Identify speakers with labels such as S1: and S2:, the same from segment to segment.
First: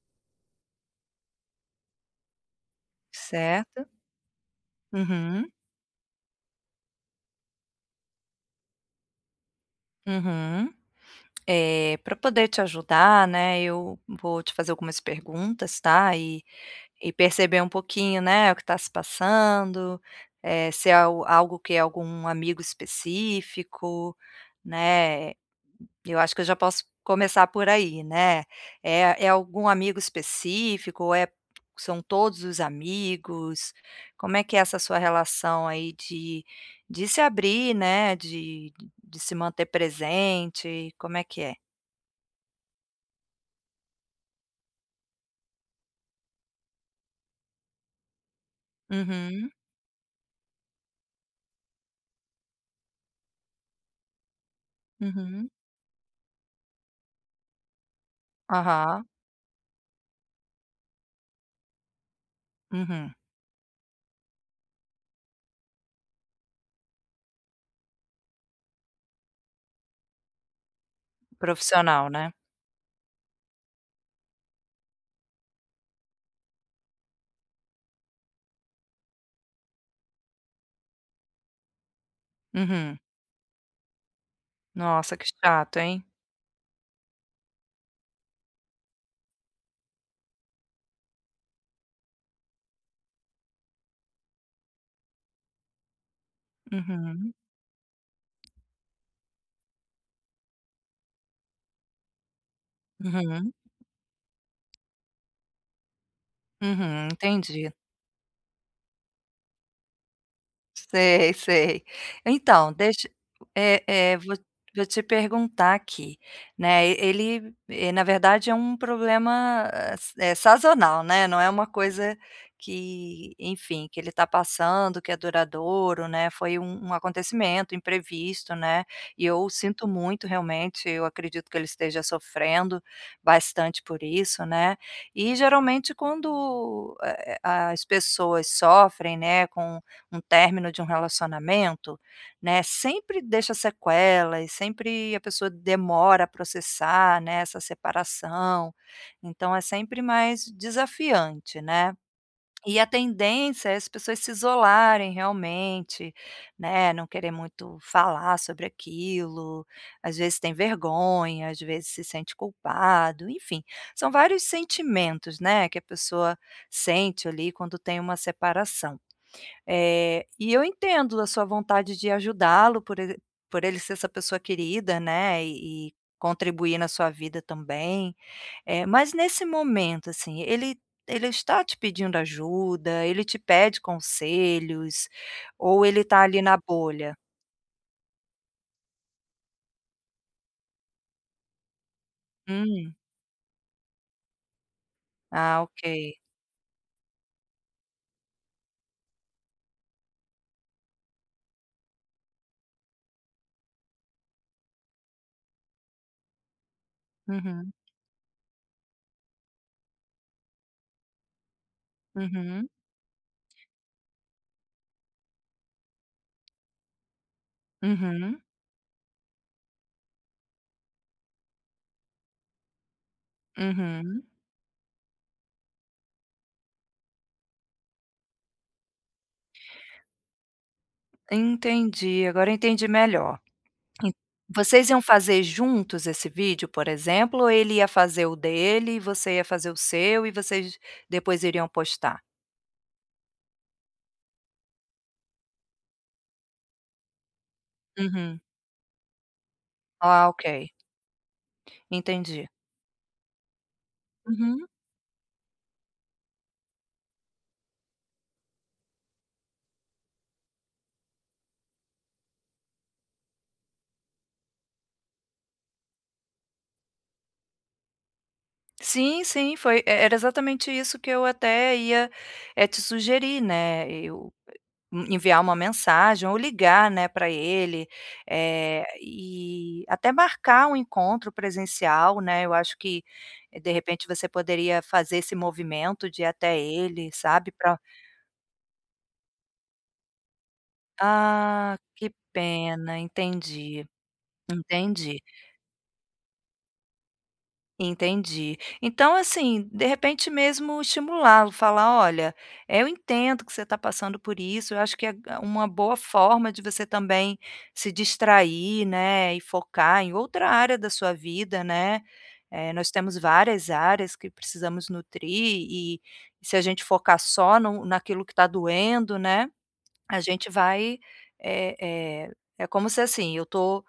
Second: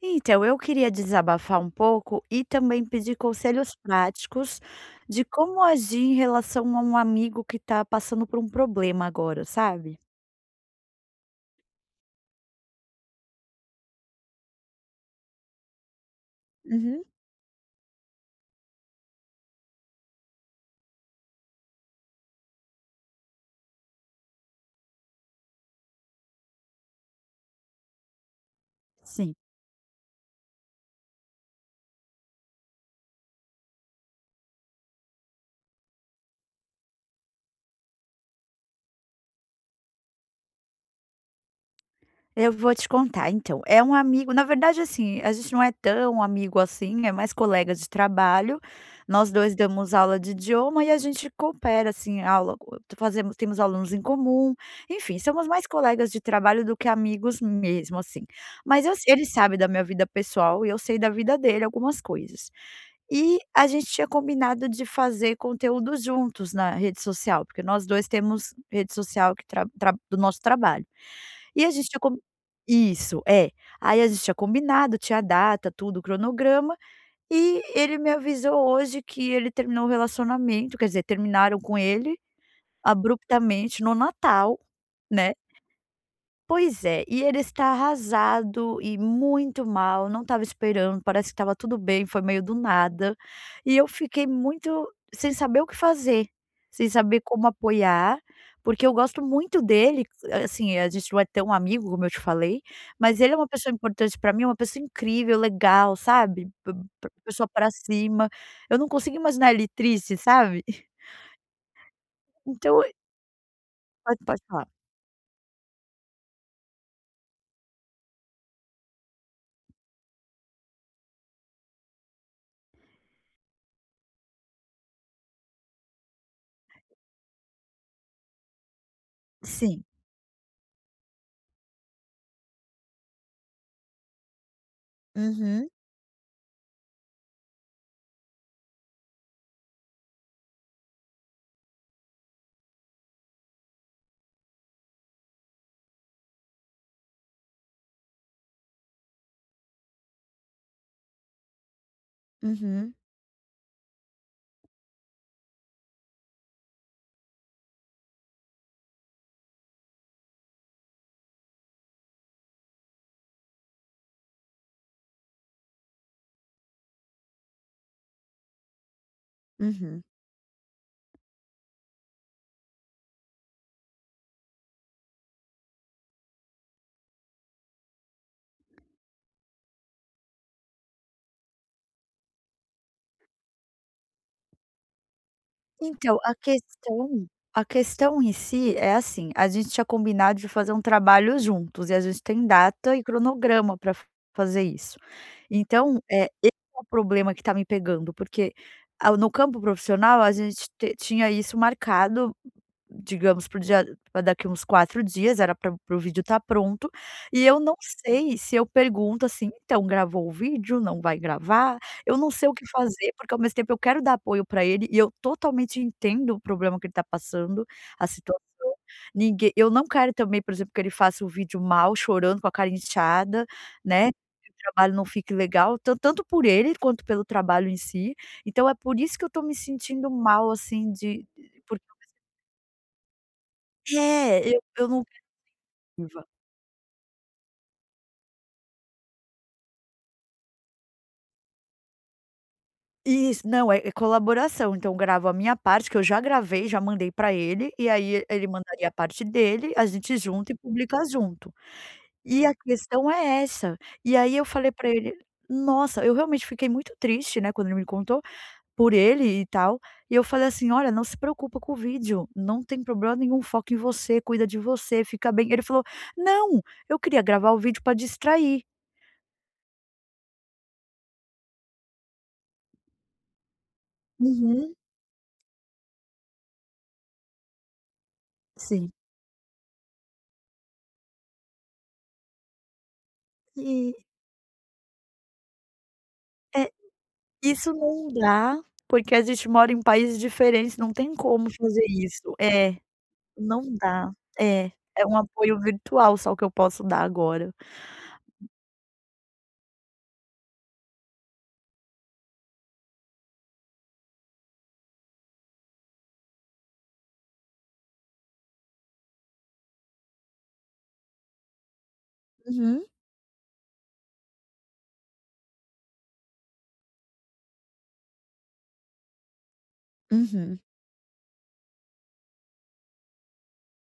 S1: Então, eu queria desabafar um pouco e também pedir conselhos
S2: Certo.
S1: práticos de
S2: Uhum,
S1: como agir em relação a um amigo que está passando por um problema agora, sabe?
S2: uhum. Pra poder te ajudar, né, eu vou te fazer algumas perguntas, tá, e
S1: Uhum.
S2: e perceber um pouquinho, né, o que está se passando, se é al algo que é algum amigo específico, né. Eu acho que eu já posso começar por aí, né. É
S1: Sim.
S2: algum amigo específico ou são todos os amigos? Como é que é essa sua relação aí de se abrir, né, de se manter presente, como é que é?
S1: Eu vou te contar então, é um amigo na verdade, assim, a gente não é tão amigo assim, é mais colega de trabalho, nós
S2: Uhum,
S1: 2 damos aula de idioma e a gente coopera, assim, fazemos temos alunos em comum, enfim, somos
S2: uhum.
S1: mais colegas de trabalho do que amigos mesmo, assim. Mas eu
S2: Aham,
S1: ele sabe da minha vida pessoal e eu sei da vida dele algumas coisas.
S2: uhum.
S1: E a gente tinha combinado de fazer conteúdo juntos na rede social, porque nós 2 temos rede social que tra do nosso trabalho. E a gente tinha
S2: Profissional,
S1: com
S2: né.
S1: isso, é. Aí a gente tinha combinado, tinha a data, tudo, o cronograma, e ele me avisou hoje que ele terminou o relacionamento, quer dizer, terminaram com ele
S2: Uhum.
S1: abruptamente no Natal,
S2: Nossa, que
S1: né.
S2: chato, hein.
S1: Pois é, e ele está arrasado e muito mal, não estava esperando, parece que estava tudo bem, foi meio do nada. E eu fiquei muito sem saber o que fazer, sem saber
S2: Uhum,
S1: como apoiar, porque eu gosto muito dele, assim, a gente não é tão amigo, como eu te falei, mas ele é uma
S2: uhum,
S1: pessoa importante para mim, é uma pessoa incrível, legal, sabe? P
S2: uhum.
S1: p pessoa para
S2: Entendi.
S1: cima. Eu não consigo imaginar ele triste, sabe?
S2: Sei, sei. Então,
S1: Então
S2: deixa eh eh,
S1: pode
S2: vou
S1: pode falar.
S2: vou te perguntar aqui, né, ele, na verdade é um problema, sazonal, né, não é uma coisa que, enfim, que ele está passando, que é duradouro, né, foi um acontecimento imprevisto, né, e eu
S1: Sim.
S2: sinto muito realmente, eu acredito que ele esteja sofrendo bastante por isso, né, e
S1: Uhum,
S2: geralmente quando, as pessoas sofrem, né, com um término de um relacionamento, né, sempre deixa sequelas, sempre a pessoa demora a processar, né, essa separação, então é sempre mais desafiante, né. E a
S1: uhum,
S2: tendência é as pessoas se isolarem realmente, né, não querer muito falar sobre aquilo, às vezes tem vergonha, às vezes se sente culpado, enfim, são vários sentimentos, né, que a pessoa sente ali quando tem uma separação.
S1: uhum.
S2: E eu entendo a sua vontade de ajudá-lo por ele ser essa pessoa querida, né, e contribuir na sua vida também. Mas nesse momento, assim, ele está te pedindo ajuda? Ele te pede conselhos? Ou ele
S1: Então,
S2: está
S1: a
S2: ali na bolha?
S1: questão a questão em si é assim, a gente tinha combinado de fazer um trabalho juntos e a gente tem
S2: Hum.
S1: data e cronograma para fazer isso.
S2: Ah, ok.
S1: Então, esse é o problema que está me pegando, porque, ah, no campo profissional a gente te tinha isso marcado. Digamos, para o dia daqui uns 4 dias, era para o vídeo estar pronto, e eu
S2: Uhum,
S1: não sei se eu pergunto assim: "Então, gravou o vídeo? Não vai gravar?". Eu não sei o que
S2: uhum,
S1: fazer, porque ao mesmo tempo eu quero dar apoio para ele e eu totalmente entendo o problema que ele está passando, a
S2: uhum,
S1: situação. Ninguém eu não quero também, por exemplo, que ele faça o vídeo mal, chorando, com a cara inchada, né,
S2: uhum.
S1: que o trabalho não fique legal, tanto por ele quanto pelo trabalho em si. Então é por isso que eu tô me sentindo mal, assim, de
S2: Entendi, agora eu entendi melhor. En
S1: é, eu
S2: Vocês iam
S1: não
S2: fazer juntos
S1: grava
S2: esse vídeo, por exemplo, ou ele ia fazer o dele e você ia fazer o seu e vocês depois iriam postar?
S1: Isso, não, é colaboração, então eu gravo a minha parte, que eu já gravei, já mandei pra ele, e aí
S2: Uhum.
S1: ele mandaria a parte dele, a gente
S2: Ah, ok,
S1: junta e publica junto. E
S2: entendi.
S1: a questão é essa, e aí eu
S2: Uhum.
S1: falei pra ele: "Nossa", eu realmente fiquei muito triste, né, quando ele me contou, por ele e tal, e eu falei assim: "Olha, não se preocupa com o vídeo, não tem problema nenhum, foca em você, cuida de você, fica bem". Ele falou: "Não, eu queria gravar o vídeo pra distrair".
S2: Sim, sim, foi e era exatamente isso que eu até ia, te sugerir, né, eu.
S1: Uhum,
S2: Enviar uma mensagem ou ligar, né, para ele,
S1: sim.
S2: e até marcar um encontro presencial, né, eu acho que, de
S1: E
S2: repente, você poderia fazer esse movimento de ir até
S1: é
S2: ele, sabe,
S1: Isso
S2: pra
S1: não dá, porque a gente mora em países diferentes, não tem como
S2: ah,
S1: fazer
S2: que
S1: isso. É,
S2: pena,
S1: não
S2: entendi,
S1: dá. É, é um
S2: entendi.
S1: apoio virtual só que eu posso dar agora.
S2: Entendi. Então, assim, de repente mesmo estimulá-lo, falar: "Olha, eu entendo que você está passando por isso, eu acho que é uma boa forma de você também se distrair, né, e focar em outra área da sua vida, né,
S1: Uhum,
S2: nós temos várias áreas que precisamos nutrir e se a gente focar só no naquilo que está doendo, né, a gente
S1: uhum,
S2: vai, eh eh, é como se assim, eu estou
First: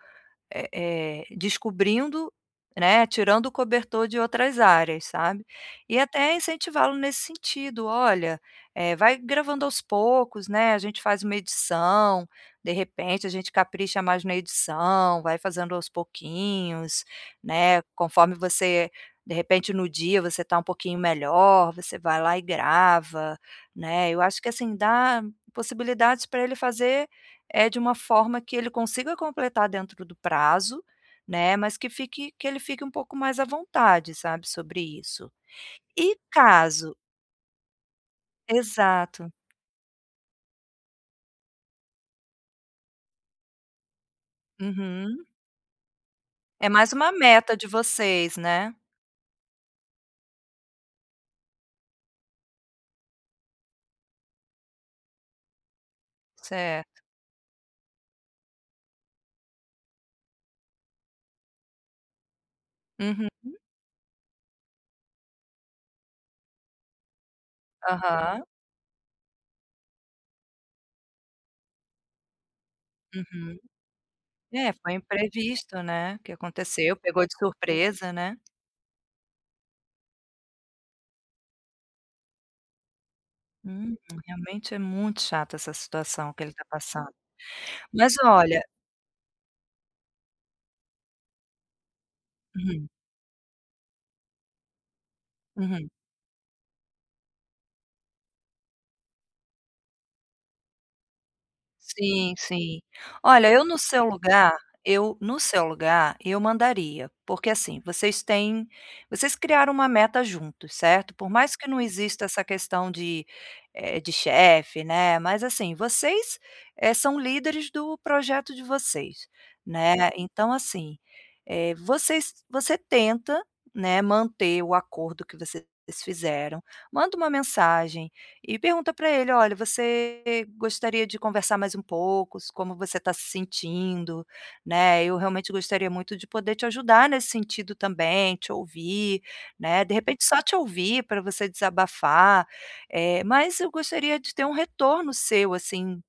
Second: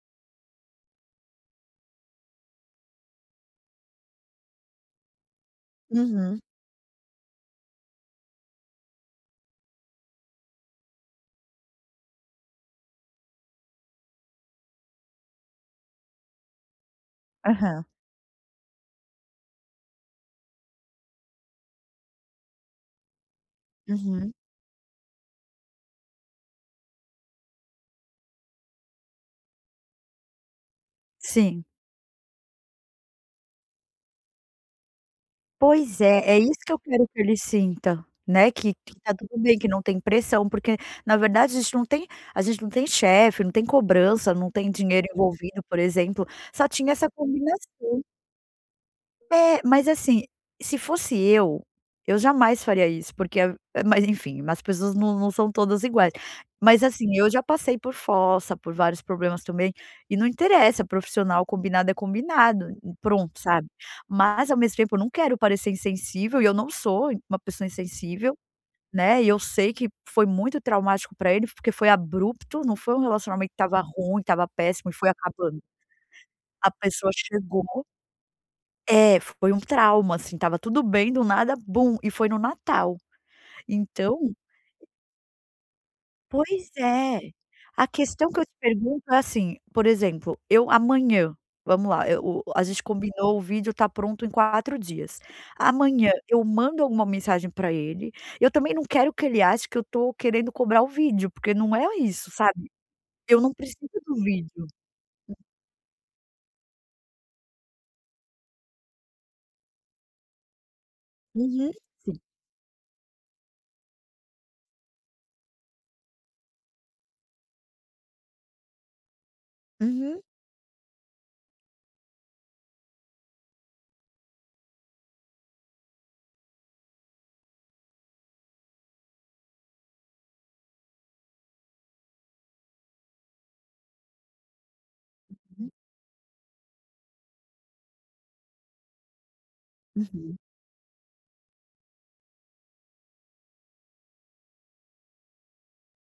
S2: descobrindo, né, tirando o cobertor de outras áreas, sabe. E até
S1: uhum,
S2: incentivá-lo nesse sentido: "Olha, vai gravando aos poucos, né, a gente faz uma edição, de repente a gente capricha mais na edição, vai fazendo aos pouquinhos, né,
S1: aham,
S2: conforme você de repente no dia você está um pouquinho melhor, você vai lá e grava", né. Eu
S1: uhum,
S2: acho que assim, dá possibilidades para ele fazer é de uma forma que ele consiga completar dentro do prazo, né,
S1: sim.
S2: mas que ele fique um pouco mais à vontade, sabe, sobre isso.
S1: Pois
S2: E
S1: é, é isso que eu
S2: caso
S1: quero que ele sinta, né, que tá
S2: Exato.
S1: tudo bem, que não tem pressão, porque na verdade a gente não tem chefe, não tem cobrança, não tem dinheiro
S2: Uhum.
S1: envolvido, por exemplo,
S2: É
S1: só
S2: mais
S1: tinha essa
S2: uma meta de
S1: combinação.
S2: vocês, né.
S1: É, mas assim, se fosse eu jamais faria isso, porque a mas enfim, as pessoas não são todas iguais. Mas
S2: Certo.
S1: assim, eu já passei por fossa, por vários problemas também, e não interessa, profissional, combinado é combinado, e
S2: Uhum.
S1: pronto, sabe. Mas ao mesmo tempo eu não quero parecer insensível, e eu não sou uma pessoa insensível,
S2: Aham.
S1: né, e eu sei que foi muito traumático para ele, porque foi abrupto, não foi um relacionamento que
S2: Uhum.
S1: estava ruim, estava
S2: É,
S1: péssimo
S2: foi
S1: e foi acabando.
S2: imprevisto, né, que
S1: A
S2: aconteceu,
S1: pessoa
S2: pegou de
S1: chegou
S2: surpresa, né.
S1: é, foi um trauma, assim, estava tudo bem, do nada, bum, e foi no Natal.
S2: Hum,
S1: Então
S2: Realmente é muito chata essa situação que ele está
S1: pois
S2: passando.
S1: é. A
S2: Mas
S1: questão que eu te
S2: olha.
S1: pergunto é assim, por exemplo, eu amanhã, vamos lá, eu o a gente
S2: Uhum.
S1: combinou, o vídeo tá pronto em 4 dias.
S2: Uhum.
S1: Amanhã eu mando alguma mensagem para ele, eu também não quero que ele ache que eu tô querendo cobrar o vídeo, porque não é isso,
S2: Sim,
S1: sabe.
S2: sim.
S1: Eu
S2: Olha,
S1: não preciso do vídeo.
S2: eu no seu lugar, eu mandaria, porque, assim, vocês criaram uma meta juntos, certo? Por mais que
S1: Uhum,
S2: não
S1: sim.
S2: exista essa questão de, chefe, né, mas, assim, vocês, são líderes do projeto de vocês, né,
S1: Uhum,
S2: então, assim, você tenta, né, manter o acordo que vocês fizeram, manda uma mensagem e pergunta para ele: "Olha, você gostaria de conversar mais um pouco, s como você está se sentindo, né? Eu realmente
S1: uhum,
S2: gostaria muito de poder te ajudar nesse sentido também, te ouvir, né? De repente
S1: uhum,
S2: só te ouvir para você desabafar, mas eu gostaria de ter um retorno seu, assim,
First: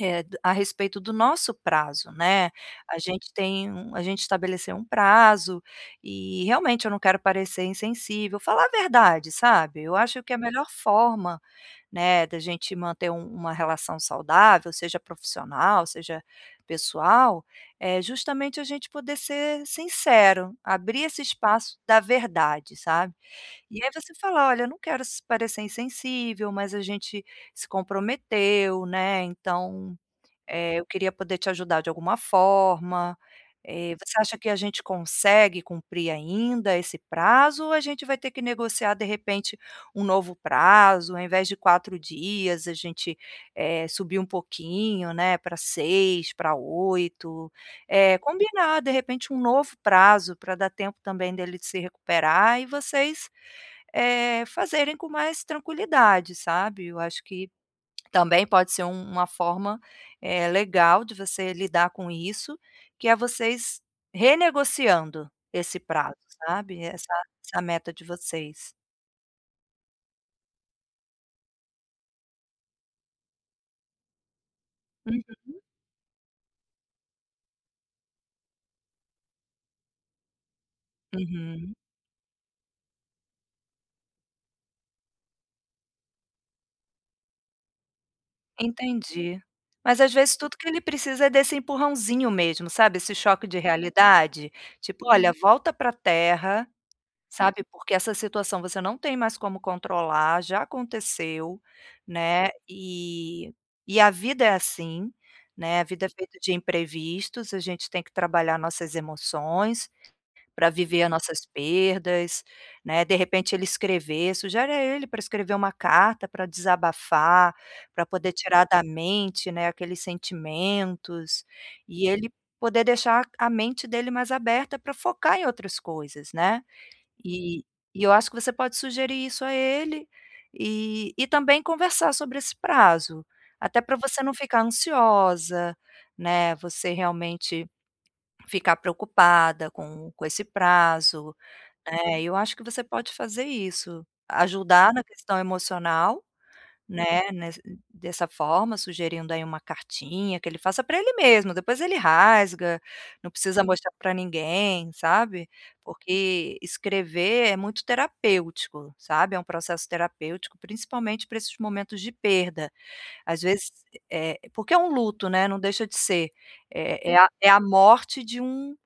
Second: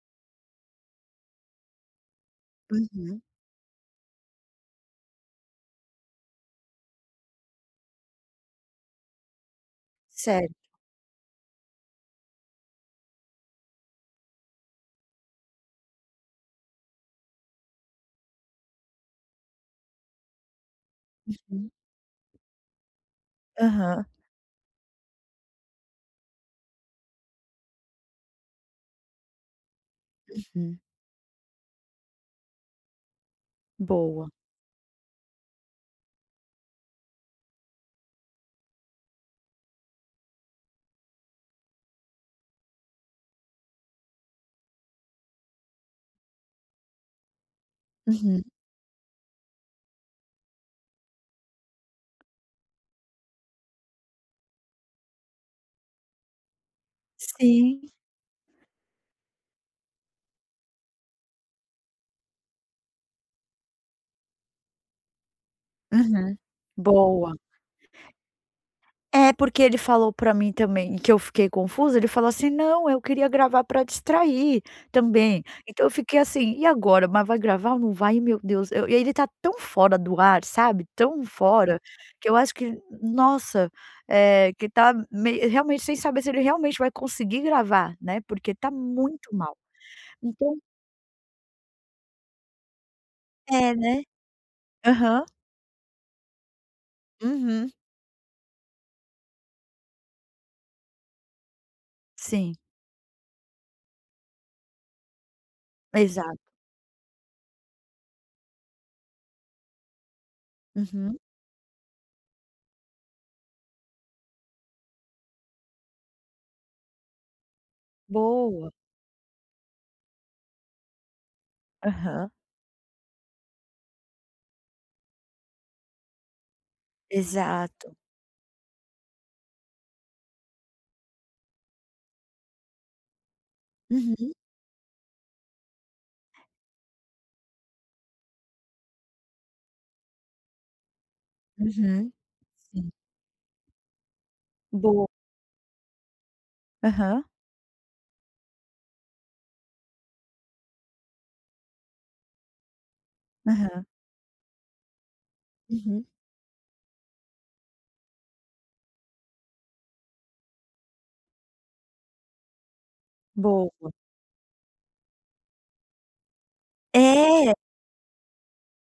S2: a respeito do nosso prazo, né,
S1: uhum.
S2: a gente estabeleceu um prazo e realmente eu não quero parecer insensível, falar a verdade, sabe. Eu acho que a
S1: Certo.
S2: melhor forma, né, da gente manter uma relação saudável, seja profissional, seja pessoal, é justamente a gente poder ser sincero, abrir esse espaço da verdade, sabe. E aí
S1: Aham.
S2: você falar: "Olha, eu não quero s parecer insensível, mas a gente se comprometeu, né, então
S1: Uhum.
S2: eu queria poder te ajudar de alguma forma. Você
S1: Boa.
S2: acha que a gente consegue cumprir ainda esse prazo ou a gente vai ter que negociar, de repente, um novo prazo? Ao invés de 4 dias, a gente, subir um pouquinho, né, para 6, para 8. Eh,
S1: Uhum.
S2: combinar, de repente, um novo prazo para dar tempo também dele se recuperar e vocês, fazerem com mais tranquilidade, sabe. Eu acho que
S1: Sim.
S2: também pode ser uma forma, legal de você lidar com isso, que é vocês renegociando esse prazo,
S1: Uhum.
S2: sabe,
S1: Boa.
S2: essa meta de vocês.
S1: É, porque ele falou pra mim também, que eu fiquei confusa, ele falou assim: "Não, eu queria gravar pra distrair
S2: Hum,
S1: também". Então eu fiquei assim: "E agora? Mas vai gravar ou não vai?". Meu Deus, eu e ele tá tão fora do ar, sabe, tão
S2: uhum,
S1: fora, que eu acho que, nossa, é que tá mei realmente sem saber se ele realmente vai conseguir gravar, né, porque tá muito
S2: entendi.
S1: mal.
S2: Mas às vezes
S1: Então
S2: tudo que ele precisa é desse empurrãozinho mesmo, sabe, esse choque de
S1: é, né?
S2: realidade, tipo:
S1: Aham.
S2: "Olha, volta pra terra". Sabe,
S1: Uhum.
S2: porque essa situação você não tem mais como controlar, já aconteceu, né,
S1: Sim,
S2: e a vida é assim, né, a vida é feita
S1: exato.
S2: de imprevistos, a gente tem que trabalhar nossas emoções para viver as
S1: Uhum.
S2: nossas perdas, né, de repente sugere a ele para escrever uma carta para desabafar, para poder tirar
S1: Boa.
S2: da mente, né, aqueles sentimentos, e ele
S1: Aham.
S2: poder deixar a mente dele mais aberta para focar em outras coisas, né. E
S1: Exato.
S2: e eu acho que você pode sugerir isso a ele, e também conversar sobre esse prazo, até para você
S1: Uhum.
S2: não ficar ansiosa, né, você realmente ficar preocupada com esse prazo,
S1: Uhum.
S2: né, eu acho que você
S1: Sim.
S2: pode fazer isso, ajudar na
S1: Boa.
S2: questão emocional
S1: Aham,
S2: né, nes dessa forma, sugerindo aí uma cartinha que ele faça para ele mesmo, depois ele rasga, não precisa
S1: aham.
S2: mostrar para ninguém, sabe.
S1: Uhum.
S2: Porque escrever é muito terapêutico, sabe, é um processo terapêutico, principalmente para esses momentos de perda. Às vezes,
S1: Boa.
S2: porque é um luto, né, não deixa de ser, é
S1: É,
S2: a morte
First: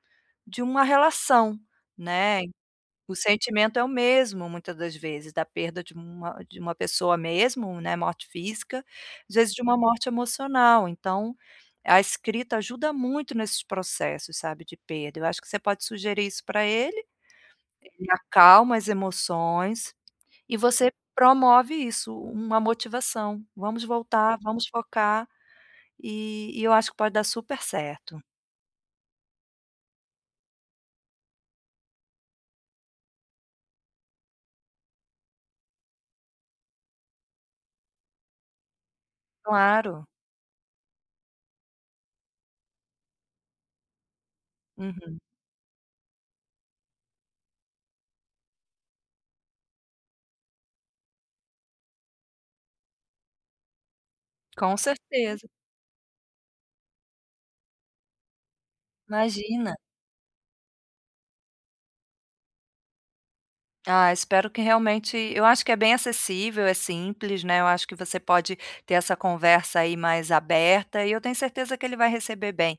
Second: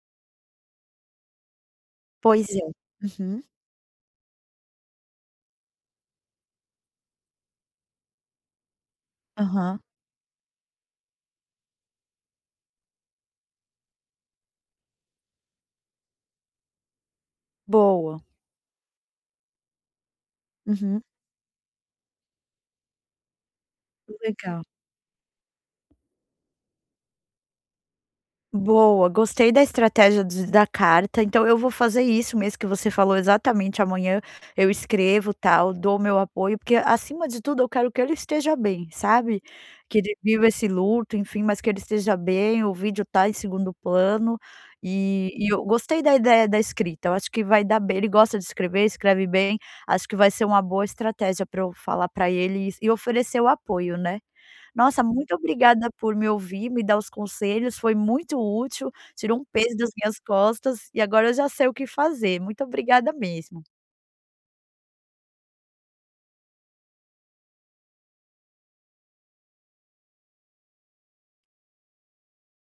S2: de uma relação, né.
S1: pois é.
S2: O
S1: Uhum,
S2: sentimento é o mesmo, muitas das vezes, da perda de uma pessoa mesmo, né, morte física, às vezes de uma
S1: aham.
S2: morte emocional, então, a escrita ajuda muito nesses processos, sabe, de perda. Eu acho que você pode sugerir isso para ele, ele
S1: Boa.
S2: acalma as emoções e você
S1: Uhum.
S2: promove isso, uma motivação. "Vamos voltar,
S1: Legal.
S2: vamos focar", e eu acho que pode dar super certo.
S1: Boa, gostei da estratégia de da carta, então eu vou fazer isso mesmo que você falou exatamente, amanhã eu escrevo, tal, dou meu apoio, porque acima de tudo eu quero que ele esteja bem, sabe. Que
S2: Claro.
S1: ele viva esse luto, enfim, mas que ele esteja bem, o vídeo tá em segundo plano,
S2: Uhum.
S1: e eu gostei da ideia da escrita, eu acho que vai dar bem, ele gosta de escrever, escreve bem, acho que vai ser uma boa estratégia para eu falar para ele e oferecer o apoio, né.
S2: Com
S1: Nossa, muito
S2: certeza.
S1: obrigada por me ouvir, me dar os conselhos, foi muito útil, tirou um
S2: Imagina.
S1: peso das minhas costas e agora eu já sei o que fazer. Muito obrigada mesmo.
S2: Ah, espero que realmente eu acho que é bem acessível, é simples, né, eu acho que você pode ter essa conversa aí mais aberta e eu tenho certeza que ele vai receber bem.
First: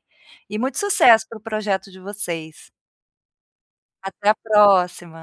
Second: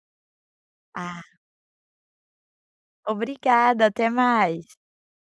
S2: E muito
S1: Ah,
S2: sucesso para o projeto de vocês.
S1: obrigada, até
S2: Até a
S1: mais.
S2: próxima.